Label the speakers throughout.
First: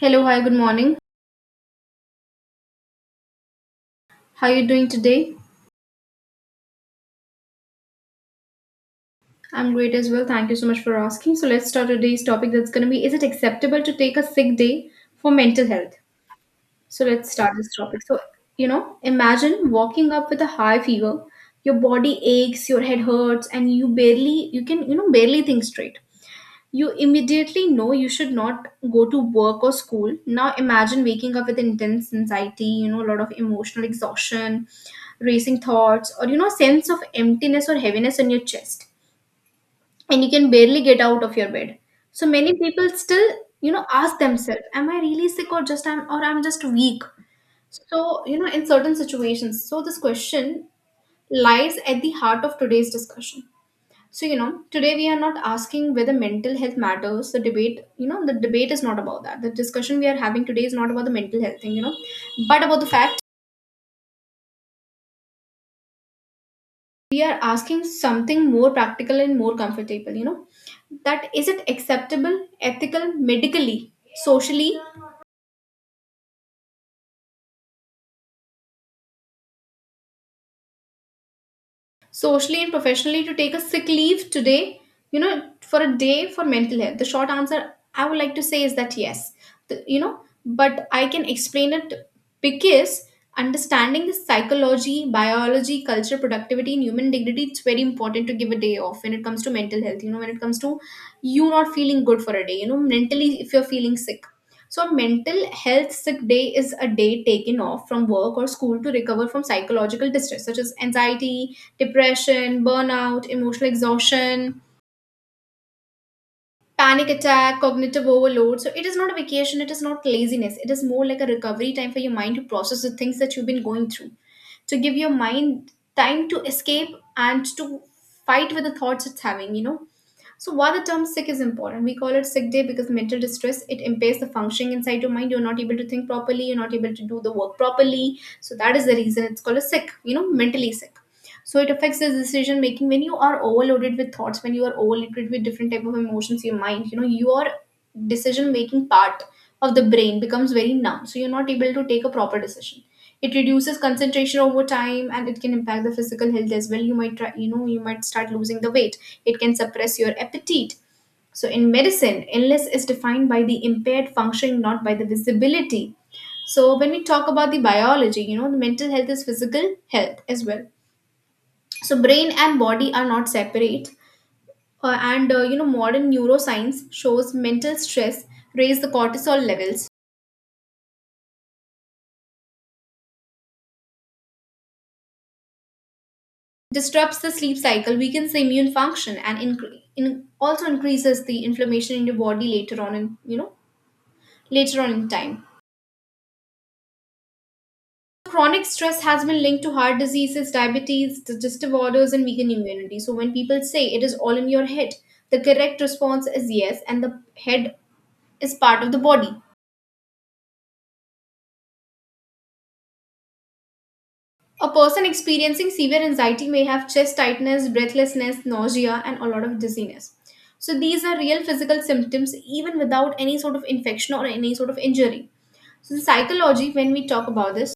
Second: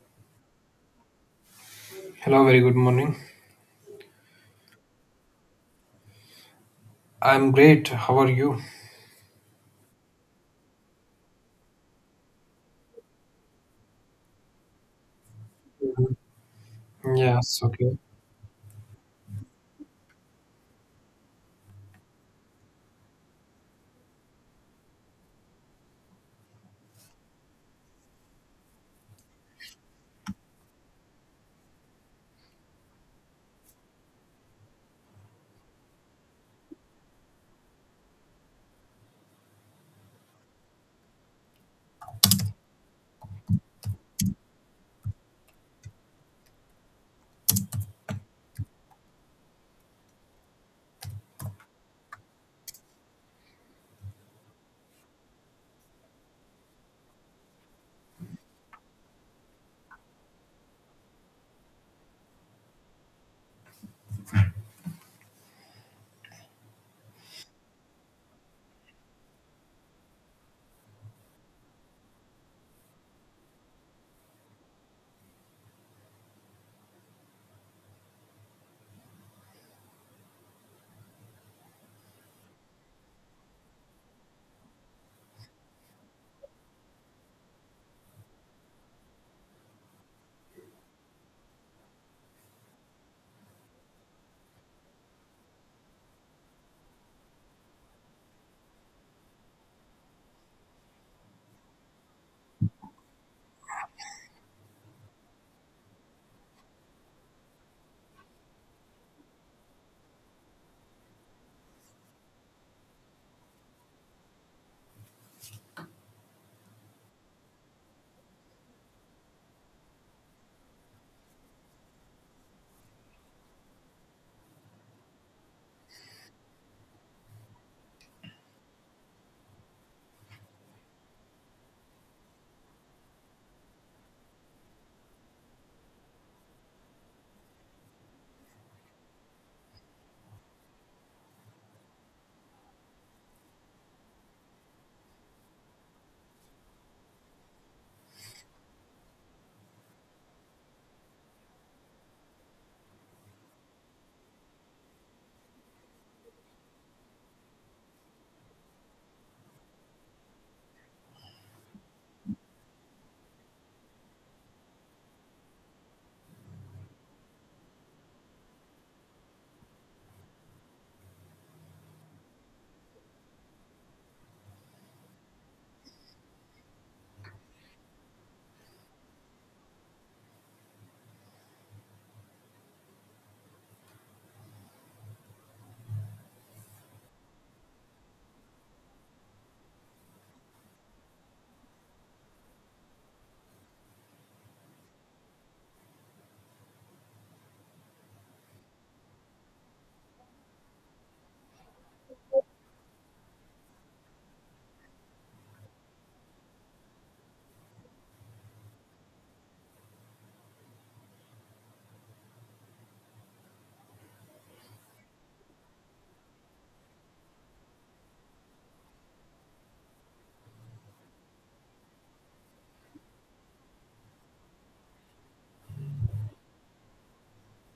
Speaker 1: Hello, hi, good morning.
Speaker 2: Hello, very good morning.
Speaker 1: How are you doing today?
Speaker 2: I'm great. How are you?
Speaker 1: I'm great as well. Thank you so much for asking. So let's start today's topic, that's going to be, is it acceptable to take a sick day for mental health?
Speaker 2: Mhm.
Speaker 1: So let's start
Speaker 2: Yes,
Speaker 1: this
Speaker 2: okay.
Speaker 1: topic. Imagine walking up with a high fever, your body aches, your head hurts, and you can barely think straight. You immediately know you should not go to work or school. Now imagine waking up with intense anxiety, a lot of emotional exhaustion, racing thoughts, or, sense of emptiness or heaviness in your chest. And you can barely get out of your bed. So many people still, ask themselves, am I really sick, or just I'm or I'm just weak? So, in certain situations. So this question lies at the heart of today's discussion. So, today we are not asking whether mental health matters. The debate is not about that. The discussion we are having today is not about the mental health thing, you know, but about the fact we are asking something more practical and more comfortable, that is it acceptable, ethical, medically, socially, socially and professionally, to take a sick leave today, you know, for a day, for mental health? The short answer I would like to say is that yes. The- you know but I can explain it, because understanding the psychology, biology, culture, productivity and human dignity, it's very important to give a day off when it comes to mental health, you know, when it comes to you not feeling good for a day, you know, mentally, if you're feeling sick. So a mental health sick day is a day taken off from work or school to recover from psychological distress such as anxiety, depression, burnout, emotional exhaustion, panic attack, cognitive overload. So it is not a vacation, it is not laziness. It is more like a recovery time for your mind to process the things that you've been going through, to give your mind time to escape and to fight with the thoughts it's having, you know. So why the term sick is important: we call it sick day because mental distress, it impairs the functioning inside your mind. You're not able to think properly, you're not able to do the work properly, so that is the reason it's called a sick, you know, mentally sick. So it affects the decision making. When you are overloaded with thoughts, when you are overloaded with different type of emotions in your mind, you know, your decision making part of the brain becomes very numb, so you're not able to take a proper decision. It reduces concentration over time, and it can impact the physical health as well. You might try, you know, you might start losing the weight, it can suppress your appetite. So in medicine, illness is defined by the impaired functioning, not by the visibility. So when we talk about the biology, you know, the mental health is physical health as well. So brain and body are not separate. And you know, modern neuroscience shows mental stress raise the cortisol levels, disrupts the sleep cycle, weakens the immune function, and also increases the inflammation in your body later on, in you know later on in time. So, chronic stress has been linked to heart diseases, diabetes, digestive disorders, and weakened immunity. So when people say it is all in your head, the correct response is yes, and the head is part of the body. A person experiencing severe anxiety may have chest tightness, breathlessness, nausea, and a lot of dizziness. So, these are real physical symptoms even without any sort of infection or any sort of injury. So, the psychology, when we talk about this,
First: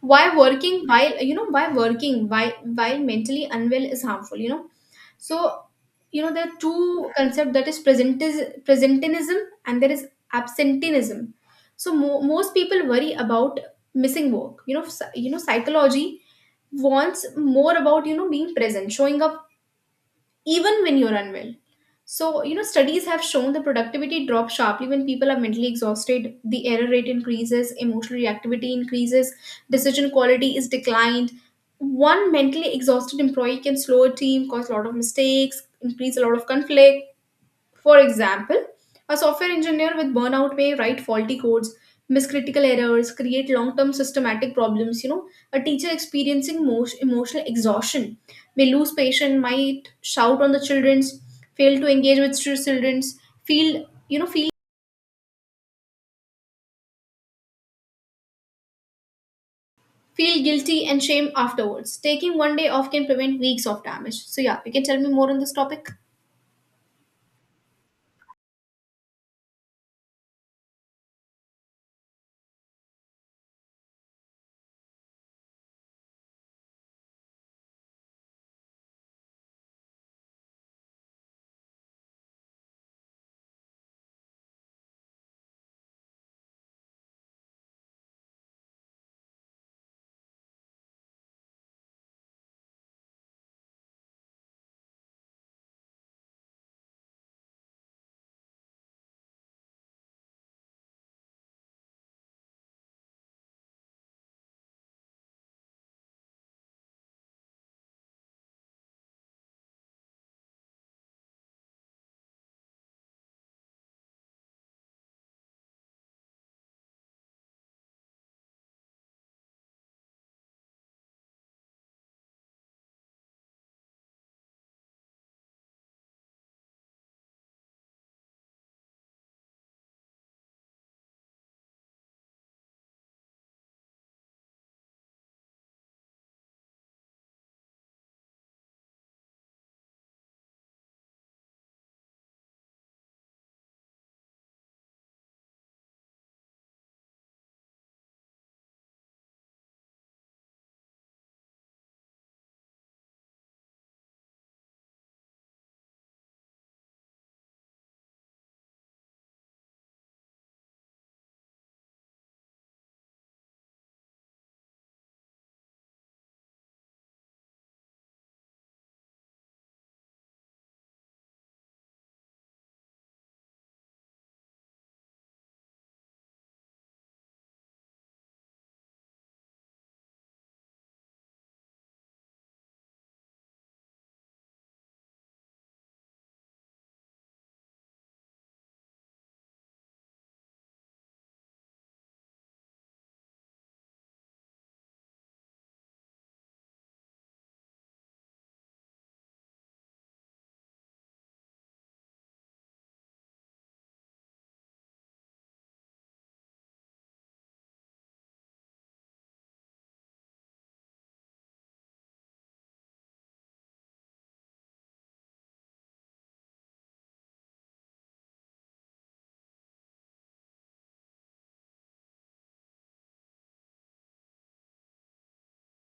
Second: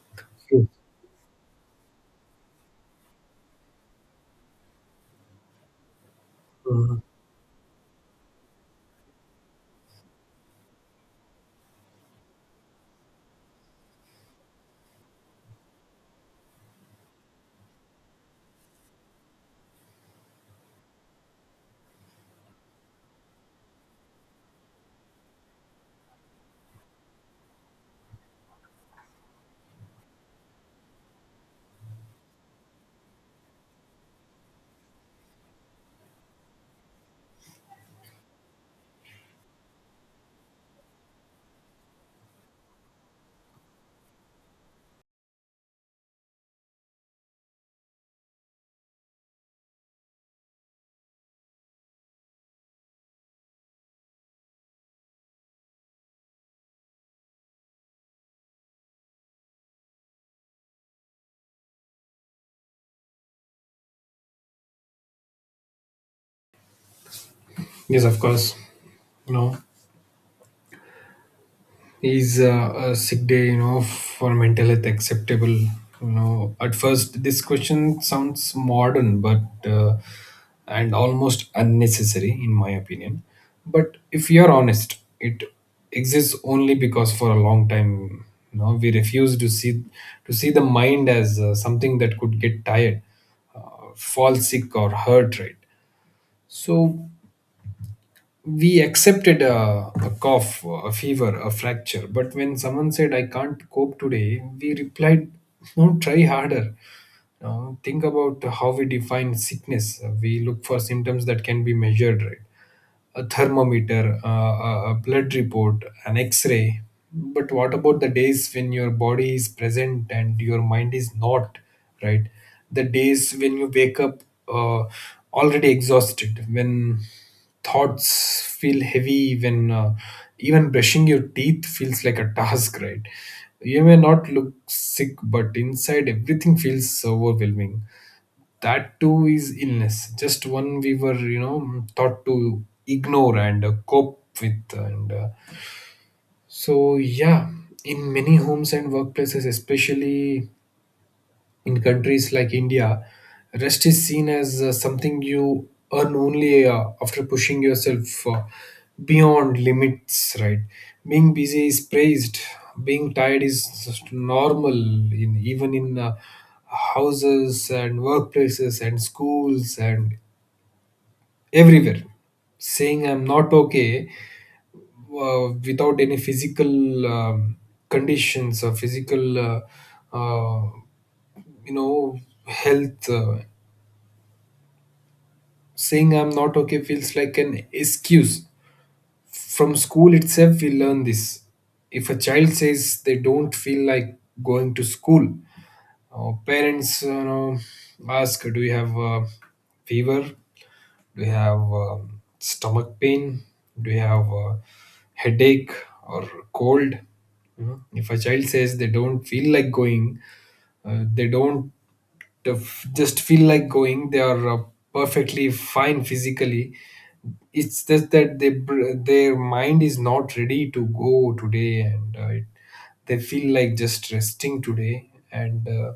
Speaker 1: why while mentally unwell is harmful, so there are
Speaker 2: Mhm.
Speaker 1: two concepts, that is presentism, and there is absenteeism. So most people worry about missing work, psychology wants more about, you know, being present, showing up even when you're unwell. So, you know, studies have shown the productivity drops sharply when people are mentally exhausted, the error rate increases, emotional reactivity increases, decision quality is declined. One mentally exhausted employee can slow a team, cause a lot of mistakes, increase a lot of conflict. For example, a software engineer with burnout may write faulty codes, miss critical errors, create long-term systematic problems. You know, a teacher experiencing most emotional exhaustion may lose patience, might shout on the childrens, fail to engage with childrens, feel you know feel feel guilty and shame afterwards. Taking one day off can prevent weeks of damage. So yeah, you can tell me more on this topic.
Speaker 2: Yes, of course. No. Is a sick day, for mental health, acceptable? At first this question sounds modern, but uh, and almost unnecessary, in my opinion. But if you're honest, it exists only because for a long time, we refuse to see the mind as something that could get tired, uh, fall sick or hurt, right? So we accepted a cough, a fever, a fracture. But when someone said, "I can't cope today," we replied, "No, try harder." Now, think about how we define sickness. We look for symptoms that can be measured, right? A thermometer, a blood report, an x ray. But what about the days when your body is present and your mind is not, right? The days when you wake up uh, already exhausted, when thoughts feel heavy, when even brushing your teeth feels like a task, right? You may not look sick, but inside everything feels overwhelming. That too is illness, just one we were, taught to ignore and cope with, and so yeah, in many homes and workplaces, especially in countries like India, rest is seen as something you earn only after pushing yourself beyond limits, right? Being busy is praised, being tired is just normal, even in houses and workplaces and schools and everywhere. Saying I'm not okay without any physical conditions or physical uh, you know health saying I'm not okay feels like an excuse. From school itself, we learn this. If a child says they don't feel like going to school, parents, ask, "Do you have a fever? Do you have stomach pain? Do you have a headache or cold?" You know, if a child says they don't feel like going, they don't to f- just feel like going. They are perfectly fine physically. It's just that their mind is not ready to go today, and they feel like just resting today. And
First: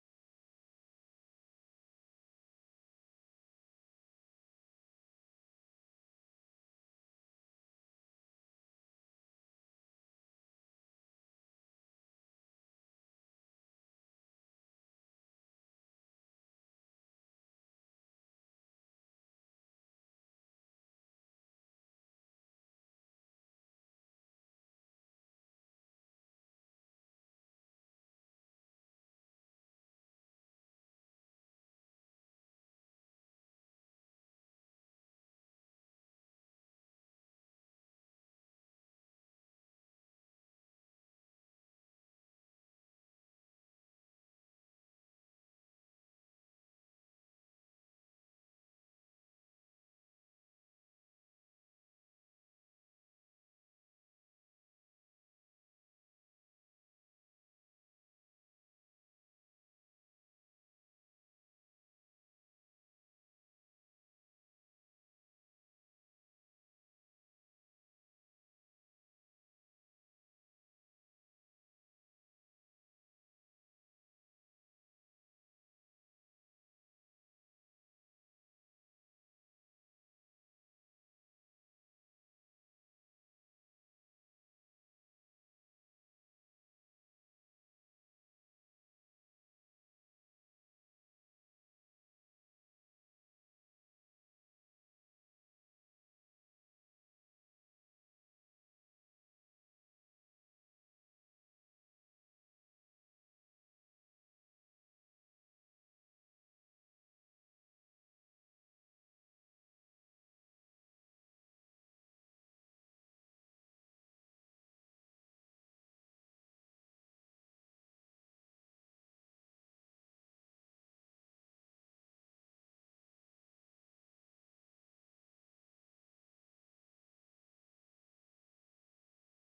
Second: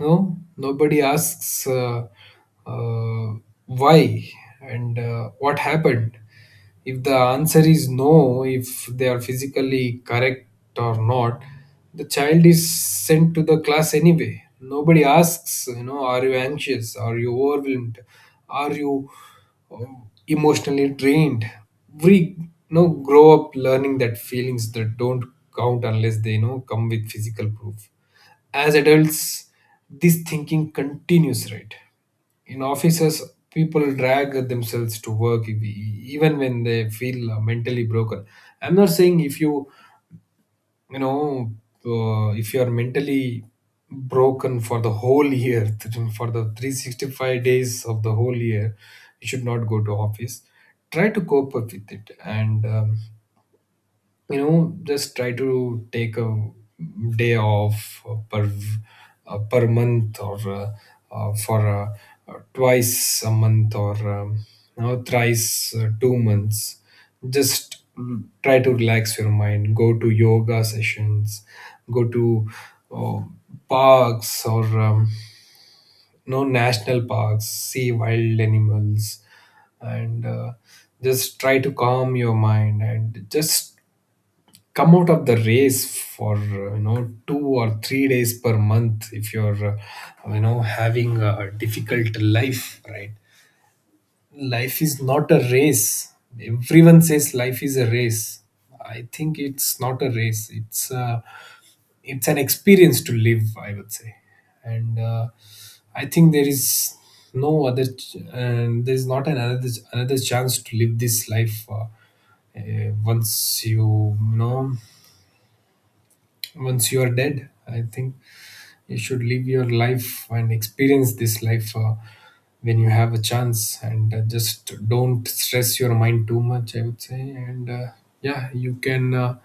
Speaker 2: no, nobody asks uh, why, and what happened. If the answer is no, if they are physically correct or not, the child is sent to the class anyway. Nobody asks, "Are you anxious? Are you overwhelmed? Are you uh, emotionally drained?" We grow up learning that feelings that don't count unless they come with physical proof. As adults, this thinking continues, right? In offices, people drag themselves to work even when they feel mentally broken. I'm not saying if you, you know if you are mentally broken for the whole year for the 365 days of the whole year, you should not go to office. Try to cope up with it, and just try to take a day off per month, or for twice a month, or thrice, 2 months. Just try to relax your mind, go to yoga sessions, go to uh, parks, or no, national parks, see wild animals, and just try to calm your mind, and just come out of the race for 2 or 3 days per month if you're, having a difficult life, right? Life is not a race. Everyone says life is a race. I think it's not a race, it's it's an experience to live, I would say. And I think there is no other ch- and there's not another chance to live this life, uh, once you you know once you are dead. I think you should live your life and experience this life when you have a chance, and just don't stress your mind too much, I would say. And Yeah, you can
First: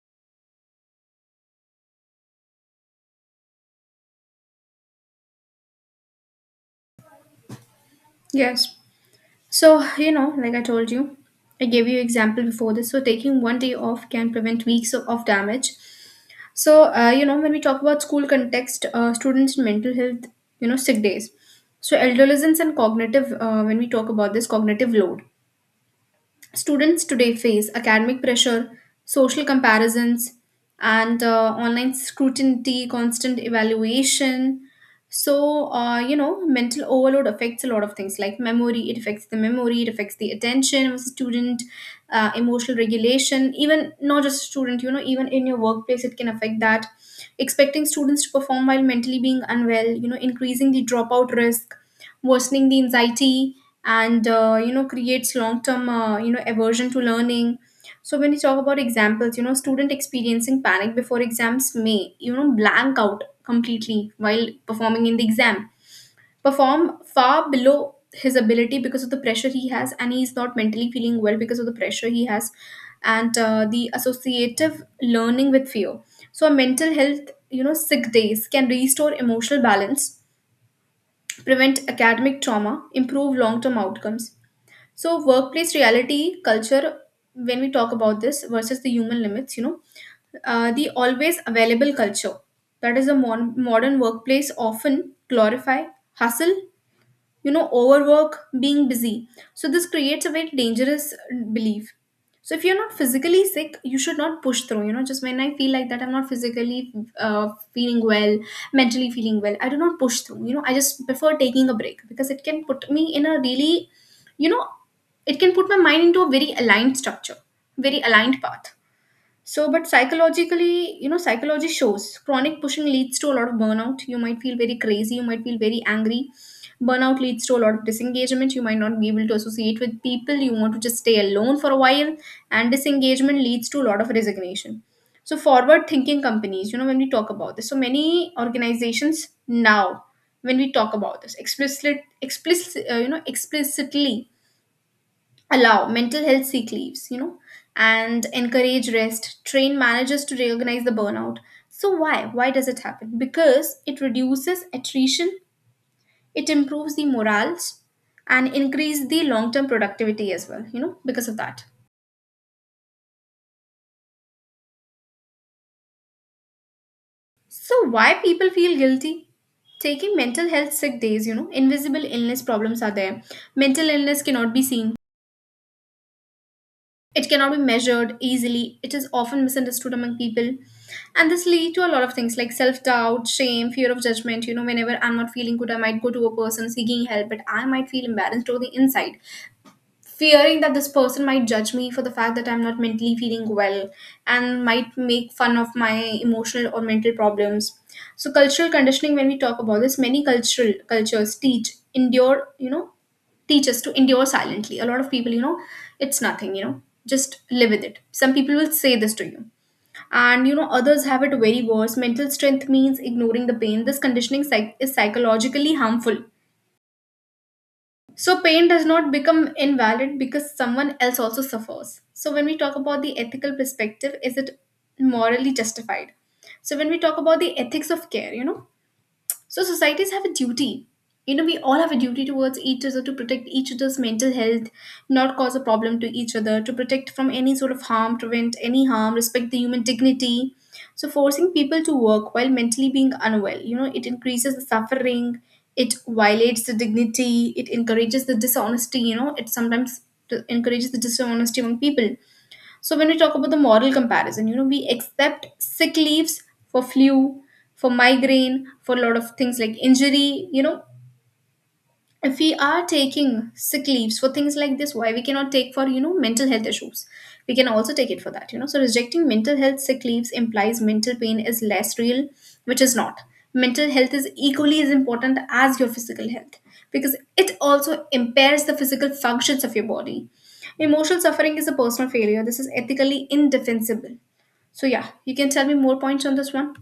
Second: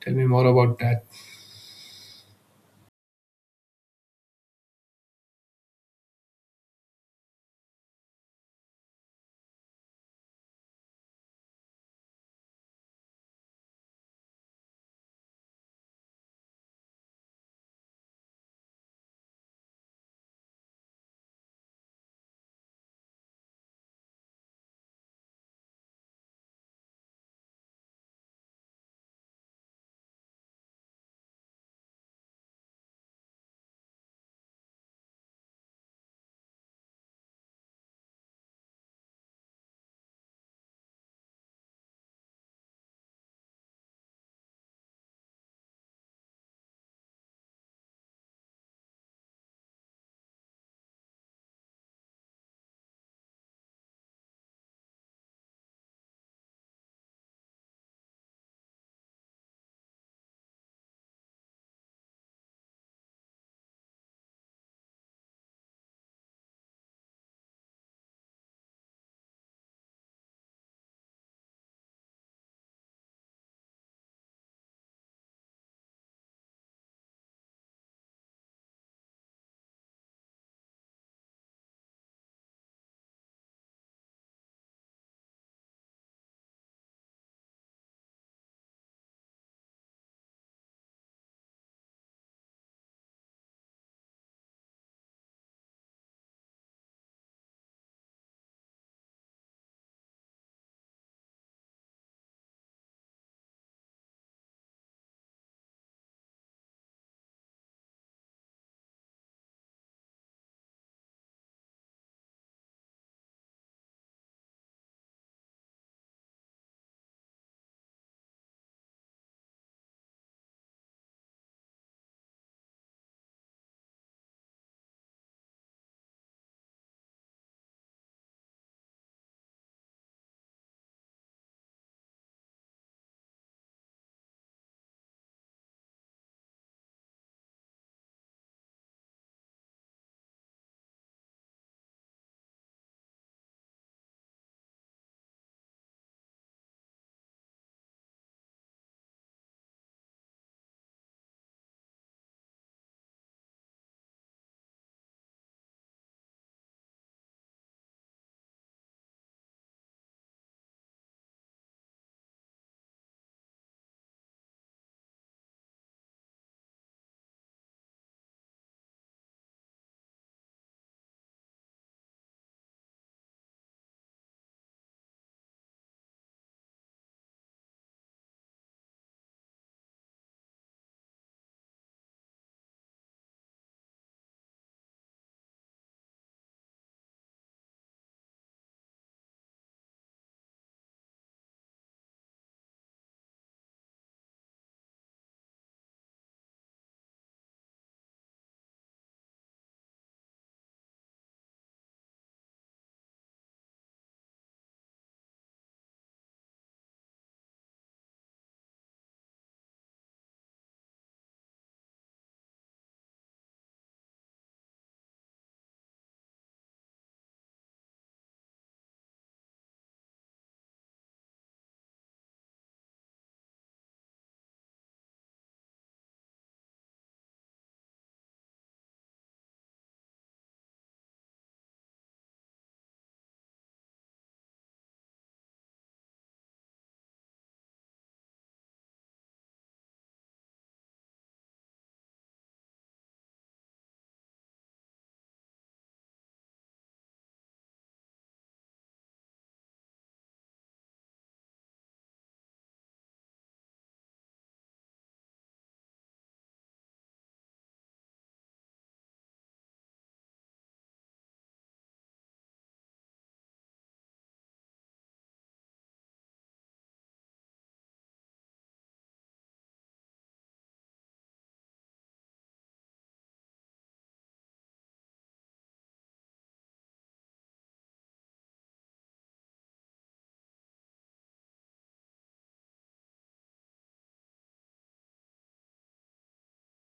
Speaker 2: tell me more about that.
Speaker 1: Yes. So, you know, like I told you, I gave you example before this. So, taking one day off can prevent weeks of damage. So, you know, when we talk about school context, students in mental health, you know, sick days. So, adolescence and cognitive, when we talk about this cognitive load. Students today face academic pressure, social comparisons, and online scrutiny, constant evaluation. So, you know, mental overload affects a lot of things like memory, it affects the memory, it affects the attention of a student, emotional regulation, even not just student, you know, even in your workplace, it can affect that. Expecting students to perform while mentally being unwell, you know, increasing the dropout risk, worsening the anxiety, and you know, creates long term you know, aversion to learning. So when you talk about examples, you know, student experiencing panic before exams may, you know, blank out completely while performing in the exam, perform far below his ability because of the pressure he has, and he's not mentally feeling well because of the pressure he has, and the associative learning with fear. So a mental health, you know, sick days can restore emotional balance, prevent academic trauma, improve long term outcomes. So, workplace reality, culture, when we talk about this versus the human limits, you know, the always available culture, that is a modern workplace often glorify hustle, you know, overwork, being busy. So this creates a very dangerous belief. So if you're not physically sick you should not push through. You know, just when I feel like that, I'm not physically uh, feeling well, mentally feeling well, I do not push through. You know, I just prefer taking a break, because it can put me in a really, you know, it can put my mind into a very aligned structure, very aligned path. So, but psychologically, you know, psychology shows chronic pushing leads to a lot of burnout. You might feel very crazy, you might feel very angry. Burnout leads to a lot of disengagement. You might not be able to associate with people. You want to just stay alone for a while. And disengagement leads to a lot of resignation. So, forward thinking companies, you know, when we talk about this, so many organizations now, when we talk about this, explicitly, explicit, you know, explicitly allow mental health sick leaves, you know, and encourage rest, train managers to recognize the burnout. So why? Why does it happen? Because it reduces attrition, it improves the morals, and increase the long-term productivity as well, you know, because of that. So why people feel guilty taking mental health sick days? You know, invisible illness problems are there. Mental illness cannot be seen. It cannot be measured easily. It is often misunderstood among people. And this lead to a lot of things like self doubt, shame, fear of judgment. You know, whenever I'm not feeling good, I might go to a person seeking help, but I might feel embarrassed on the inside, fearing that this person might judge me for the fact that I'm not mentally feeling well, and might make fun of my emotional or mental problems. So cultural conditioning, when we talk about this, many cultural cultures teach endure, you know, teach us to endure silently. A lot of people, you know, it's nothing, you know, just live with it. Some people will say this to you. And you know, others have it very worse. Mental strength means ignoring the pain. This is psychologically harmful, so pain does not become invalid because someone else also suffers. So when we talk about the ethical perspective, is it morally justified? So when we talk about the ethics of care, you know, so societies have a duty. You know, we all have a duty towards each other to protect each other's mental health, not cause a problem to each other, to protect from any sort of harm, prevent any harm, respect the human dignity. So forcing people to work while mentally being unwell, it increases the suffering, it violates the dignity, it encourages the dishonesty, it sometimes encourages the dishonesty among people. So when we talk about the moral comparison, we accept sick leaves for flu, for migraine, for a lot of things like injury. If we are taking sick leaves for things like this, why we cannot take for mental health issues? We can also take it for that. So rejecting mental health sick leaves implies mental pain is less real, which is not. Mental health is equally as important as your physical health, because it also impairs the physical functions of your body. Emotional suffering is a personal failure — this is ethically indefensible. So yeah, you can tell me more points on this one.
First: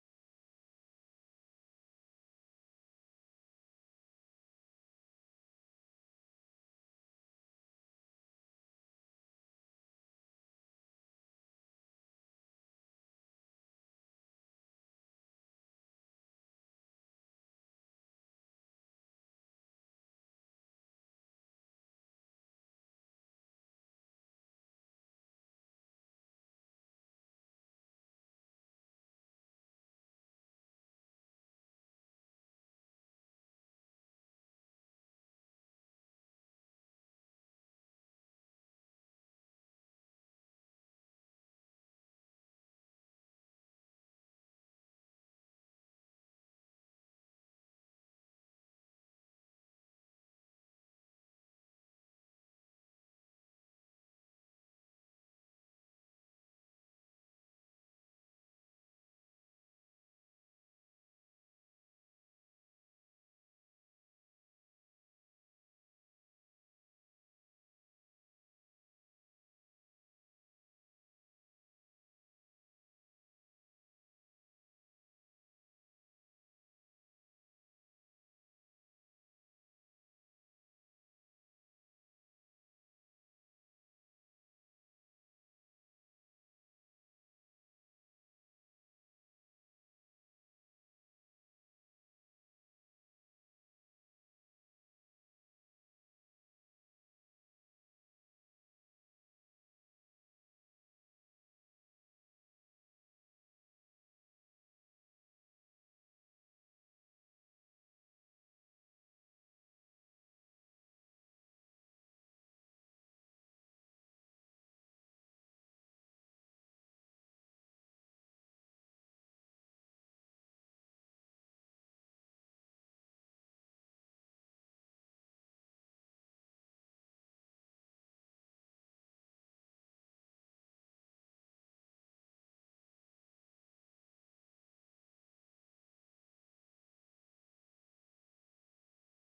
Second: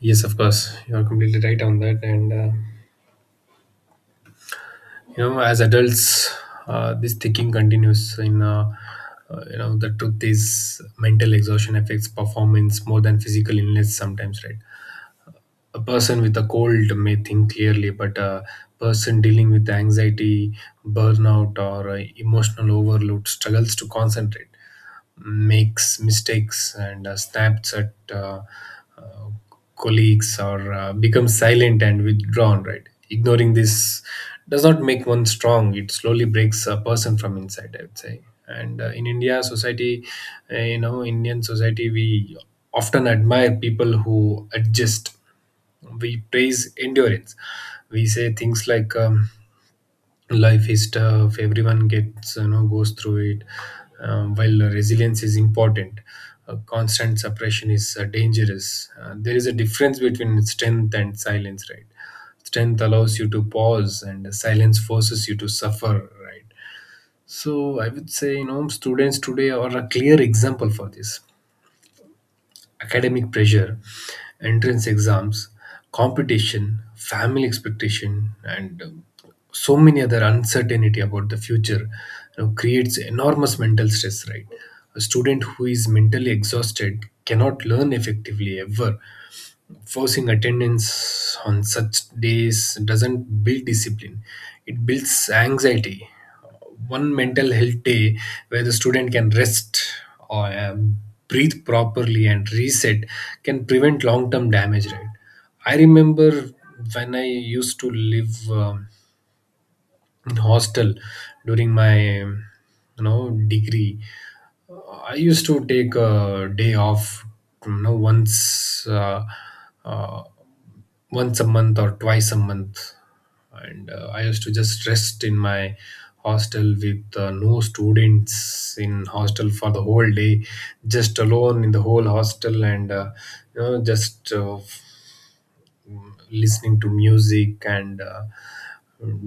Speaker 2: Yes, of course, you are completely right on that. And as adults, this thinking continues in, the truth is, mental exhaustion affects performance more than physical illness sometimes, right? A person with a cold may think clearly, but a person dealing with anxiety, burnout, or emotional overload struggles to concentrate, makes mistakes, and snaps at uh, colleagues, or becomes silent and withdrawn. Right, ignoring this does not make one strong. It slowly breaks a person from inside, I would say. And in India society, Indian society, we often admire people who adjust. We praise endurance. We say things like, life is tough, everyone gets, goes through it. While resilience is important, constant suppression is dangerous. There is a difference between strength and silence, right? Strength allows you to pause, and silence forces you to suffer, right? So I would say, students today are a clear example for this. Academic pressure, entrance exams, competition, family expectation, and so many other uncertainty about the future, creates enormous mental stress, right? A student who is mentally exhausted cannot learn effectively, ever. Forcing attendance on such days doesn't build discipline, it builds anxiety. One mental health day, where the student can rest or breathe properly and reset, can prevent long term damage, right? I remember when I used to live. In hostel during my, you know degree. I used to take a day off, you know once uh, uh, once a month or twice a month, and I used to just rest in my hostel with no students in hostel for the whole day, just alone in the whole hostel, and just, listening to music, and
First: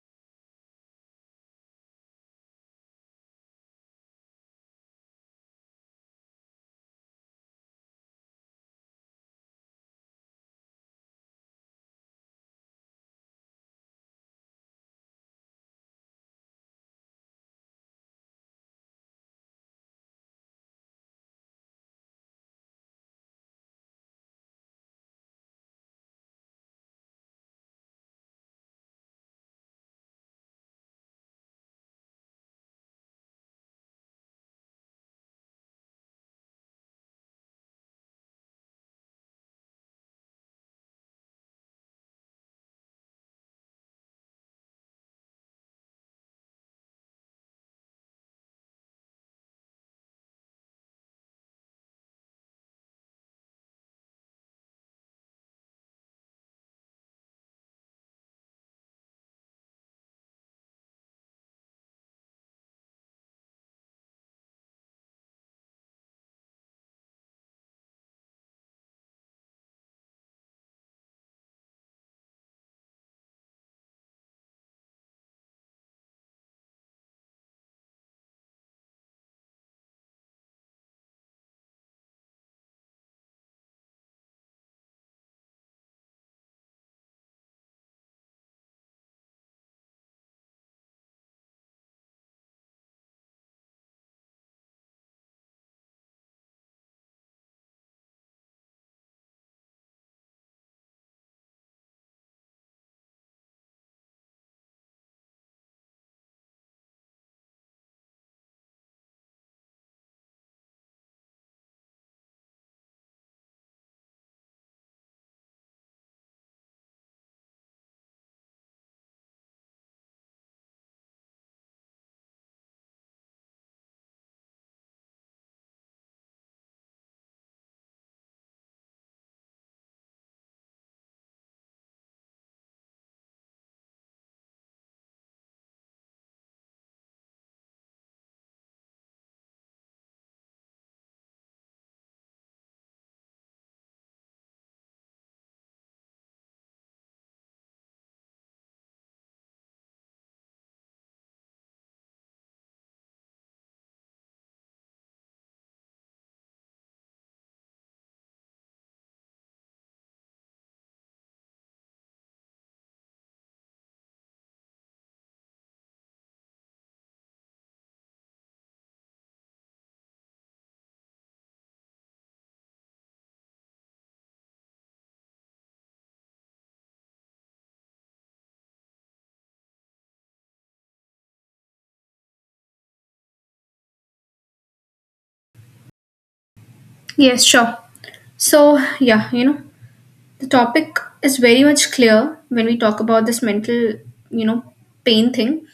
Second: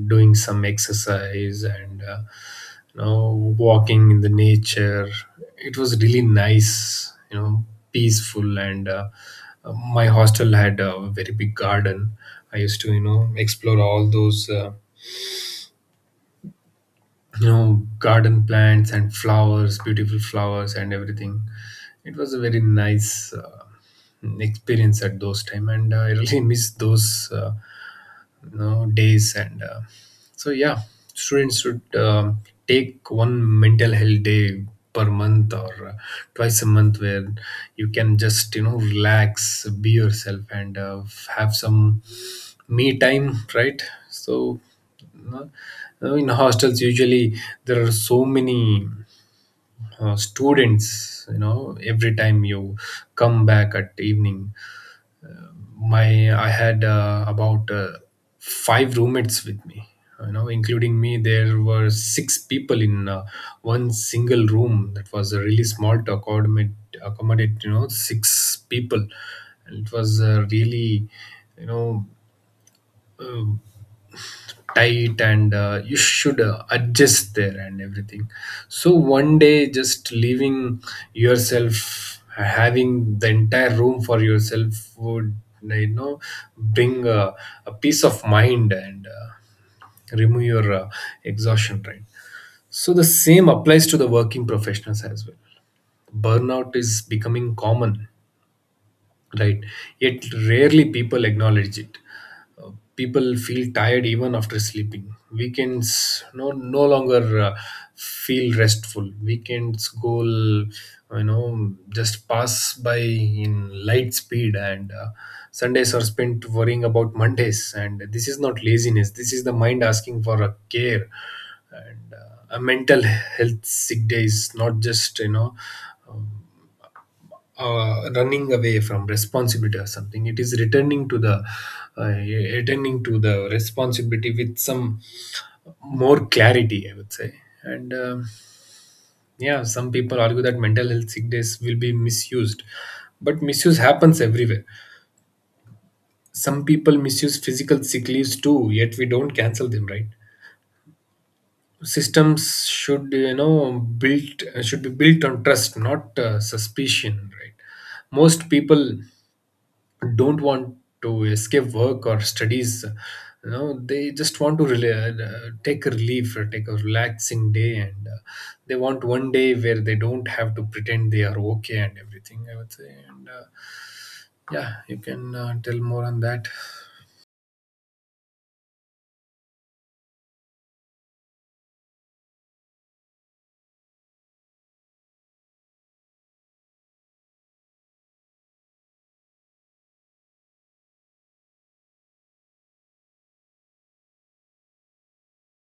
Speaker 2: doing some exercise, and walking in the nature. It was really nice, peaceful, and my hostel had a very big garden. I used to, explore all those, garden plants and flowers, beautiful flowers and everything. It was a very nice experience at those time, and I really miss those, days, and so yeah, students should take one mental health day per month or twice a month, where you can just, relax, be yourself, and have some me time, right? So no- no, in hostels usually there are so many students, every time you come back at evening, my I had, about five roommates with me. Including me, there were six people in one single room, that was really small to accommodate, six people, and it was really, you know uh, tight, and you should adjust there and everything. So one day just leaving yourself, having the entire room for yourself, would, you know bring a peace of mind, and remove your exhaustion, right? So the same applies to the working professionals as well. Burnout is becoming common, right? Yet rarely people acknowledge it. Uh, People feel tired even after sleeping. Weekends no no longer feel restful, weekends go, you know just pass by in light speed, and Sundays are spent worrying about Mondays, and this is not laziness, this is the mind asking for a care. And A mental health sick day is not just, um, running away from responsibility or something. It is uh, returning to the responsibility with some more clarity, I would say. And yeah, some people argue that mental health sick days will be misused, but misuse happens everywhere. Some people misuse physical sick leaves too, yet we don't cancel them, right? Systems should be built on trust, not suspicion, right? Most people don't want to escape work or studies, they just want to take a relief or take a relaxing day, and they want one day where they don't have to pretend they are okay and everything, I would say. And Yeah, you can tell more on that.
Speaker 1: Yes, sure. So, yeah, the topic is very much clear when we talk about this mental, you know, pain thing.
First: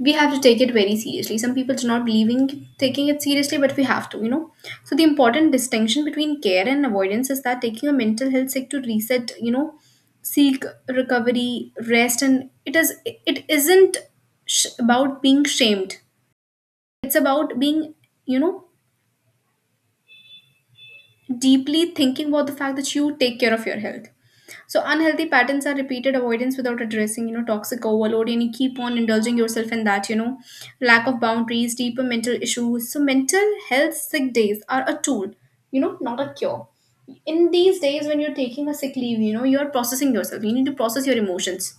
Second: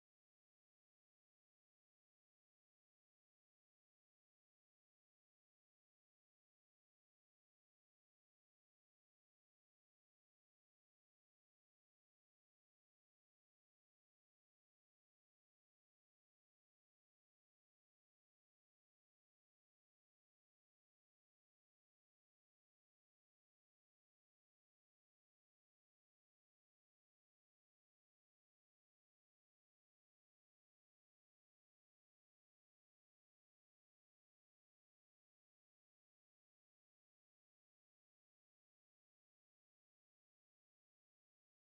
Speaker 1: We have to take it very seriously. Some people do not believe in taking it seriously, but we have to, So the important distinction between care and avoidance is that taking a mental health sick to reset, seek recovery, rest, and it isn't about being shamed. It's about being, you know, deeply thinking about the fact that you take care of your health. So unhealthy patterns are repeated avoidance without addressing, toxic overload, and you keep on indulging yourself in that, lack of boundaries, deeper mental issues. So mental health sick days are a tool, not a cure. In these days when you're taking a sick leave, you're processing yourself. You need to process your emotions.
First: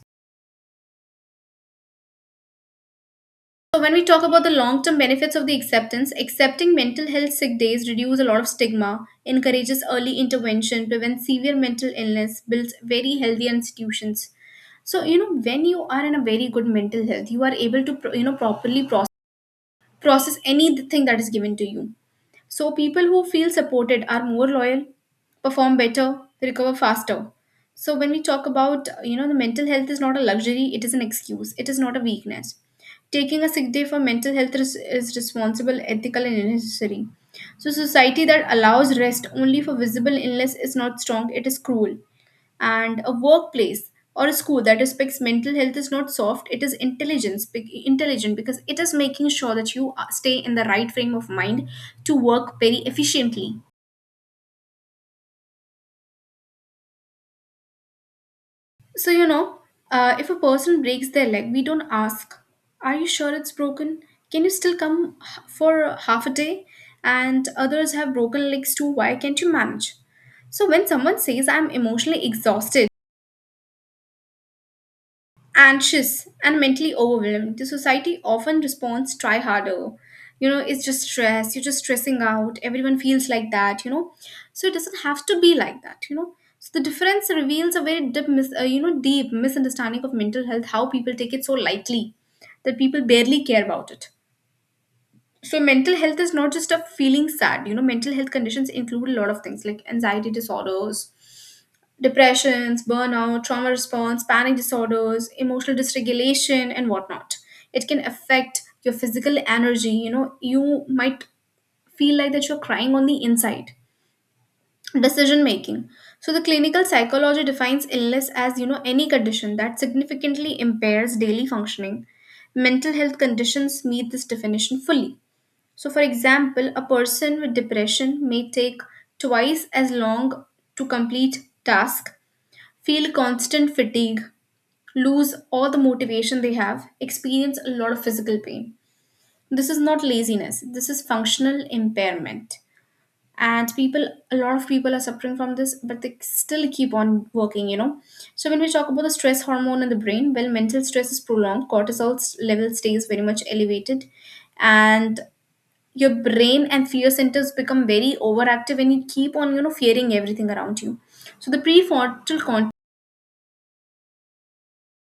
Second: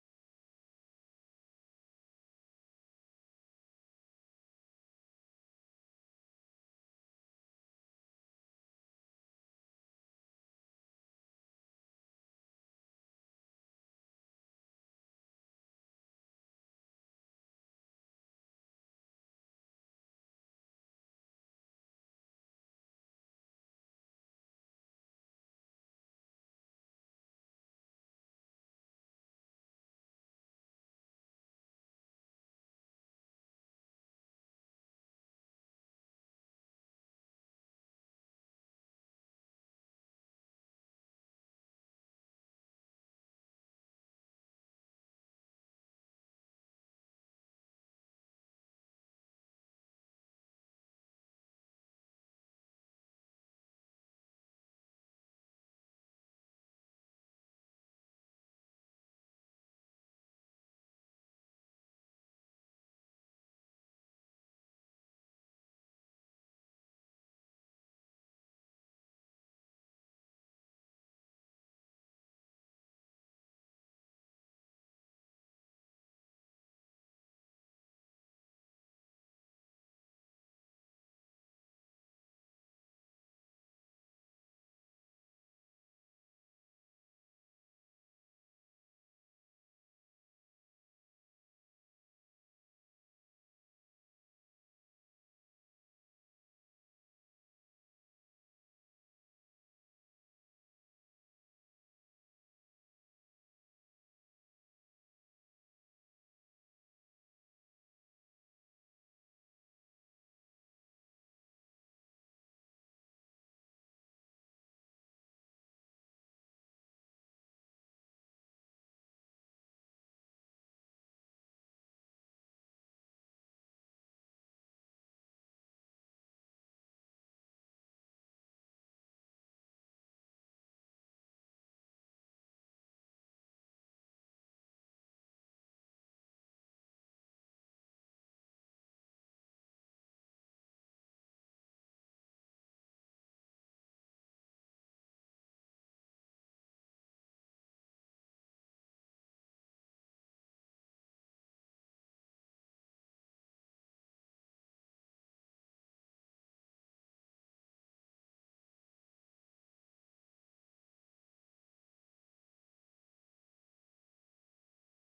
Speaker 1: So when we talk about the long-term benefits of the acceptance, accepting mental health sick days reduce a lot of stigma, encourages early intervention, prevents severe mental illness, builds very healthy institutions. So you know when you are in a very good mental health, you are able to properly process anything that is given to you. So people who feel supported are more loyal, perform better, they recover faster. So, when we talk about, the mental health is not a luxury, it is an excuse, it is not a weakness. Taking a sick day for mental health is responsible, ethical, and necessary. So, society that allows rest only for visible illness is not strong, it is cruel. And a workplace or a school that respects mental health is not soft, it is intelligent, because it is making sure that you are- stay in the right frame of mind to work very efficiently. So you know, if a person breaks their leg, we don't ask, are you sure it's broken? Can you still come for half a day? And others have broken legs too, why can't you manage? So when someone says I'm emotionally exhausted, anxious and mentally overwhelmed, the society often responds, try harder. You know, it's just stress, you're just stressing out, everyone feels like that. So it doesn't have to be like that. So the difference reveals a very deep deep misunderstanding of mental health, how people take it so lightly, that people barely care about it. So mental health is not just a feeling sad. You know, mental health conditions include a lot of things like anxiety disorders, depressions, burnout, trauma response, panic disorders, emotional dysregulation, and whatnot. It can affect your physical energy. You know, you might feel like that you're crying on the inside. Decision making. So the clinical psychology defines illness as any condition that significantly impairs daily functioning. Mental health conditions meet this definition fully. So, for example, a person with depression may take twice as long to complete task, feel constant fatigue, lose all the motivation they have, experience a lot of physical pain. This is not laziness, this is functional impairment. And people, a lot of people are suffering from this, but they still keep on working, So, when we talk about the stress hormone in the brain, well, mental stress is prolonged, level stays very much elevated, and your brain and fear centers become very overactive, and you keep on, fearing everything around you. So, the prefrontal cortex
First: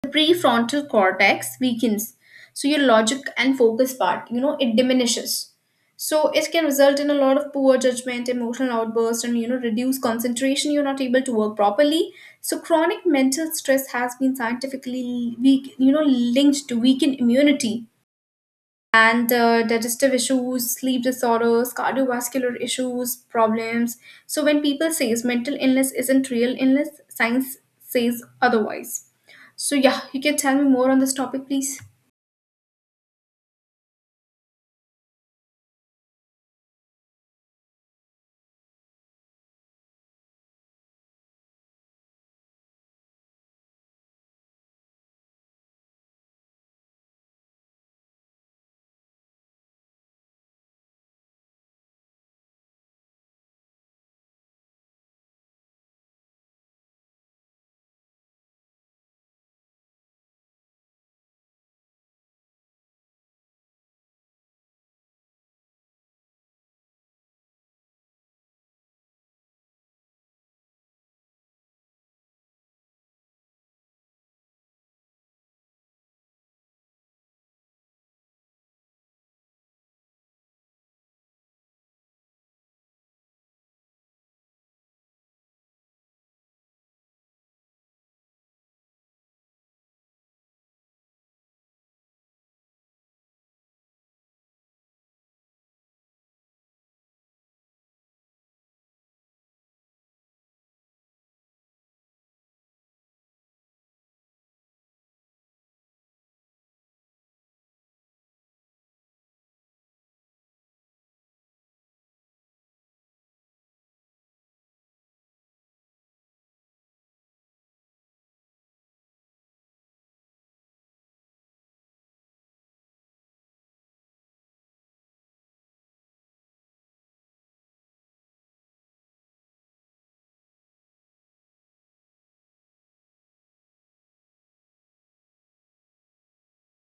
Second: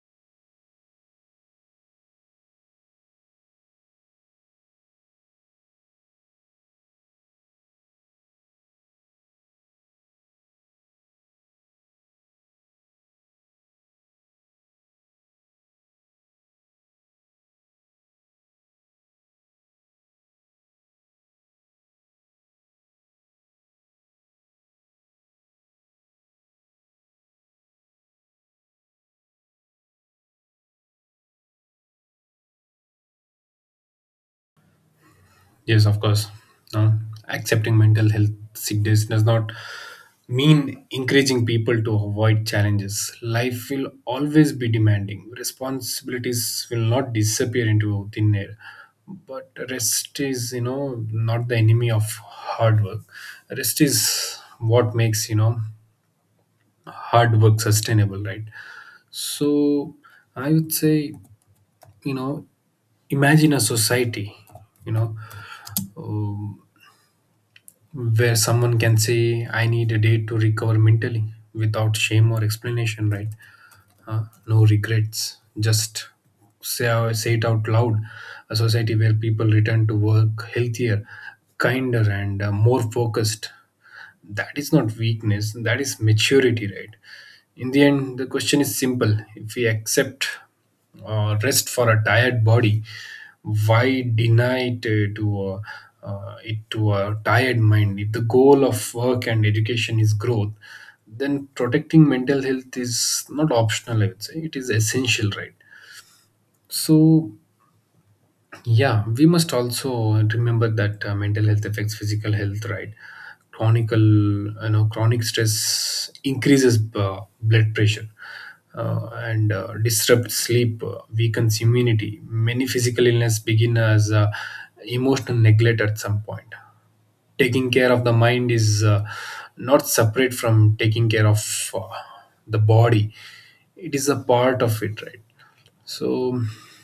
Speaker 1: the prefrontal cortex weakens, so your logic and focus part, you know, it diminishes. So it can result in a lot of poor judgment, emotional outbursts, and you know, reduced concentration, you're not able to work properly. So chronic mental stress has been scientifically weak you know linked to weakened immunity and digestive issues, sleep disorders, cardiovascular issues, problems. So when people says mental illness isn't real illness, science says otherwise. So yeah, you can tell me more on this topic, please.
Speaker 2: Yes, of course. No, accepting mental health sickness does not mean encouraging people to avoid challenges. Life will always be demanding. Responsibilities will not disappear into thin air. But rest is, not the enemy of hard work. Rest is what makes, hard work sustainable, right? So I would say, you know, imagine a society, you know, um, where someone can say, I need a day to recover mentally without shame or explanation, right? Uh, no regrets, just say, say it out loud. A society where people return to work healthier, kinder and more focused. That is not weakness, that is maturity, right? In the end the question is simple: if we accept rest for a tired body, why deny it to a tired mind? If the goal of work and education is growth, then protecting mental health is not optional, I would say it is essential, right? So yeah, we must also remember that mental health affects physical health, right? Chronic stress increases blood pressure and disrupts sleep, weakens immunity. Many physical illness begin as emotional neglect. At some point, taking care of the mind is not separate from taking care of the body, it is a part of it, right? So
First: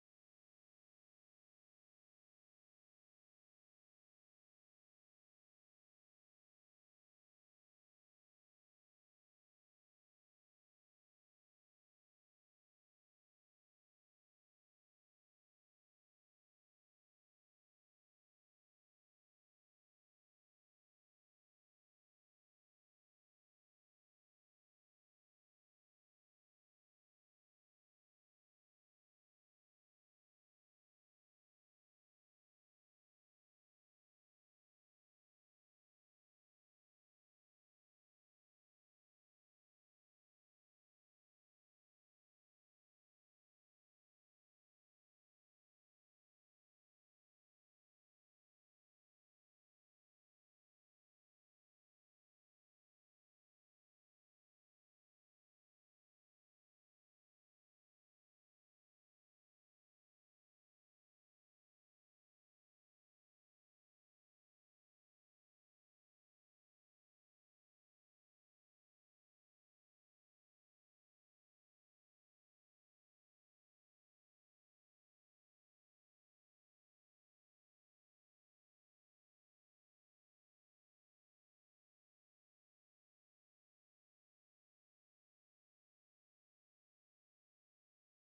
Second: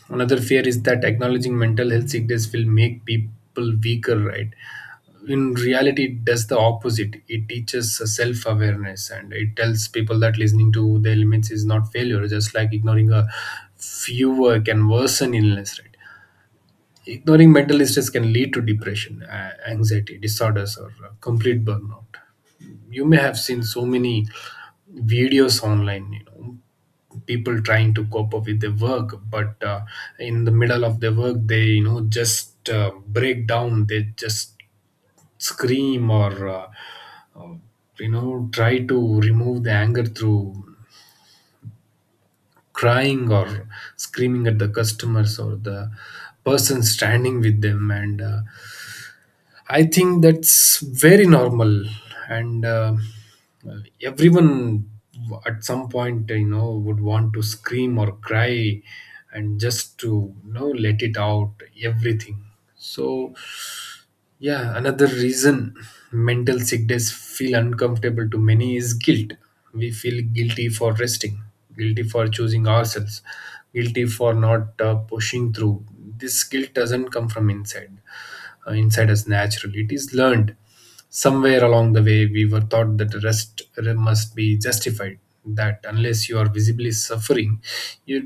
Speaker 2: another fear is that acknowledging mental health sickness will make people weaker, right? In reality it does the opposite, it teaches self awareness and it tells people that listening to their limits is not failure, just like ignoring a fewer can worsen illness, right? Ignoring mental stress can lead to depression, anxiety disorders, or complete burnout. You may have seen so many videos online, people trying to cope up with their work, but in the middle of their work, they you know just break down. They just scream or uh, try to remove the anger through crying or screaming at the customers or the person standing with them, and I think that's very normal, and everyone at some point, would want to scream or cry, and just to let it out, everything. So, yeah, another reason mental sickness feel uncomfortable to many is guilt. We feel guilty for resting, guilty for choosing ourselves, guilty for not pushing through. This guilt doesn't come from inside us naturally, it is learned. Somewhere along the way we were taught that rest must be justified, that unless you are visibly suffering you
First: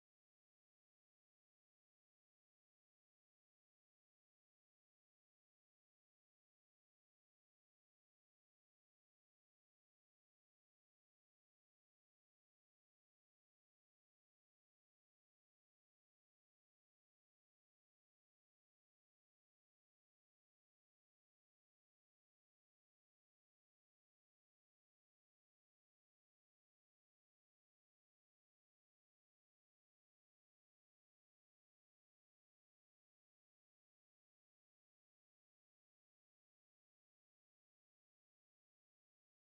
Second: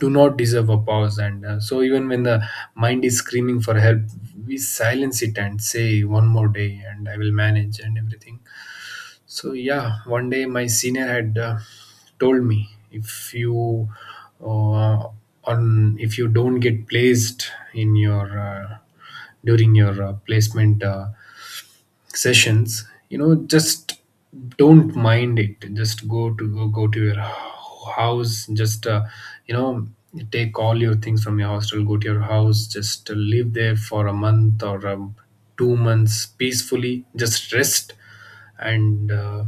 Speaker 2: do not deserve a pause, and so even when the mind is screaming for help we silence it and say one more day and I will manage and everything. So yeah, one day my senior had told me, if you uh, on if you don't get placed in your during your placement sessions, just don't mind it, just go to your house, just you know take all your things from your hostel, go to your house, just live there for a month or 2 months peacefully, just rest and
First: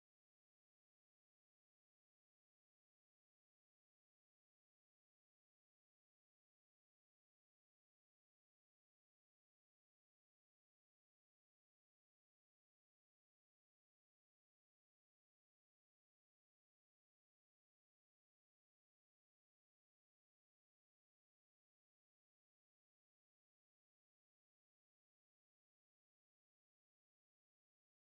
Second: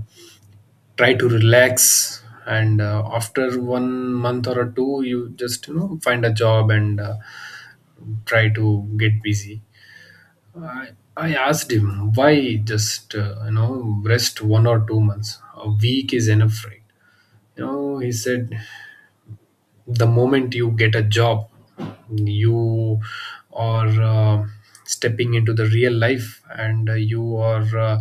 Speaker 2: try to relax, and after one month or two you just find a job and try to get busy. I, I asked him why, just rest 1 or 2 months? A week is enough, right? You know, he said the moment you get a job, you are stepping into the real life, and you are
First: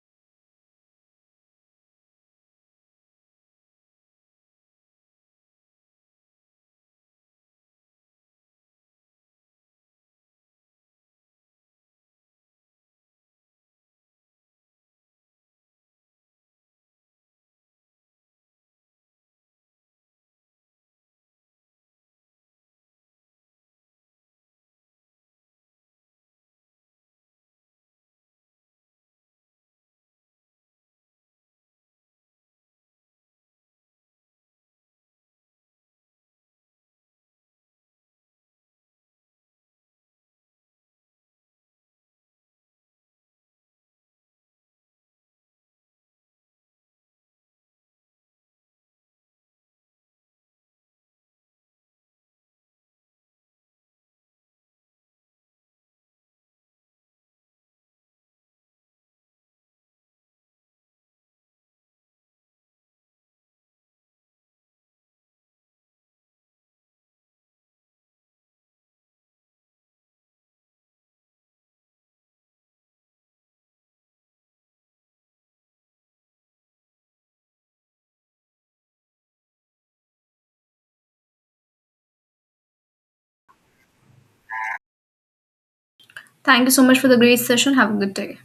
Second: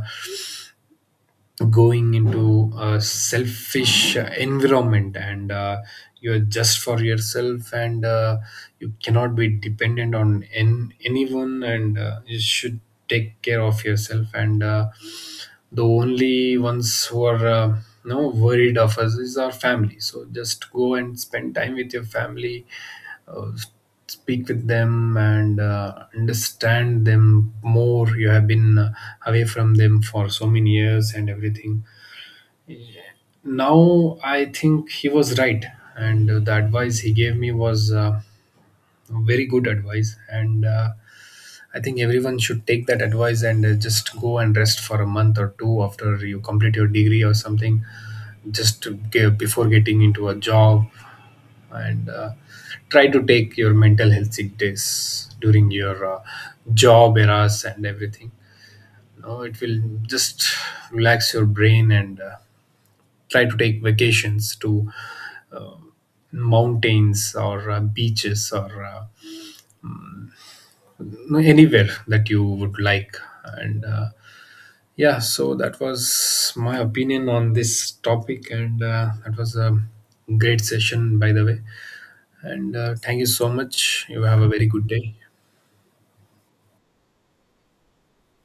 Speaker 2: going into a selfish environment, and you're just for yourself, and you cannot be dependent on an anyone, and you should take care of yourself, and the only ones who are no worried of us is our family, so just go and spend time with your family, uh, speak with them and understand them more. You have been away from them for so many years and everything. Now I think he was right, and the advice he gave me was very good advice, and I think everyone should take that advice and just go and rest for a month or two after you complete your degree or something, just to give before getting into a job, and try to take your mental health sick days during your job eras and everything. No, it will just relax your brain, and try to take vacations to uh, mountains or beaches or anywhere that you would like, and yeah, so that was my opinion on this topic, and that was a great session, by the way. And thank you so much. You have a very good day.
Speaker 1: Thank you so much for the great session. Have a good day.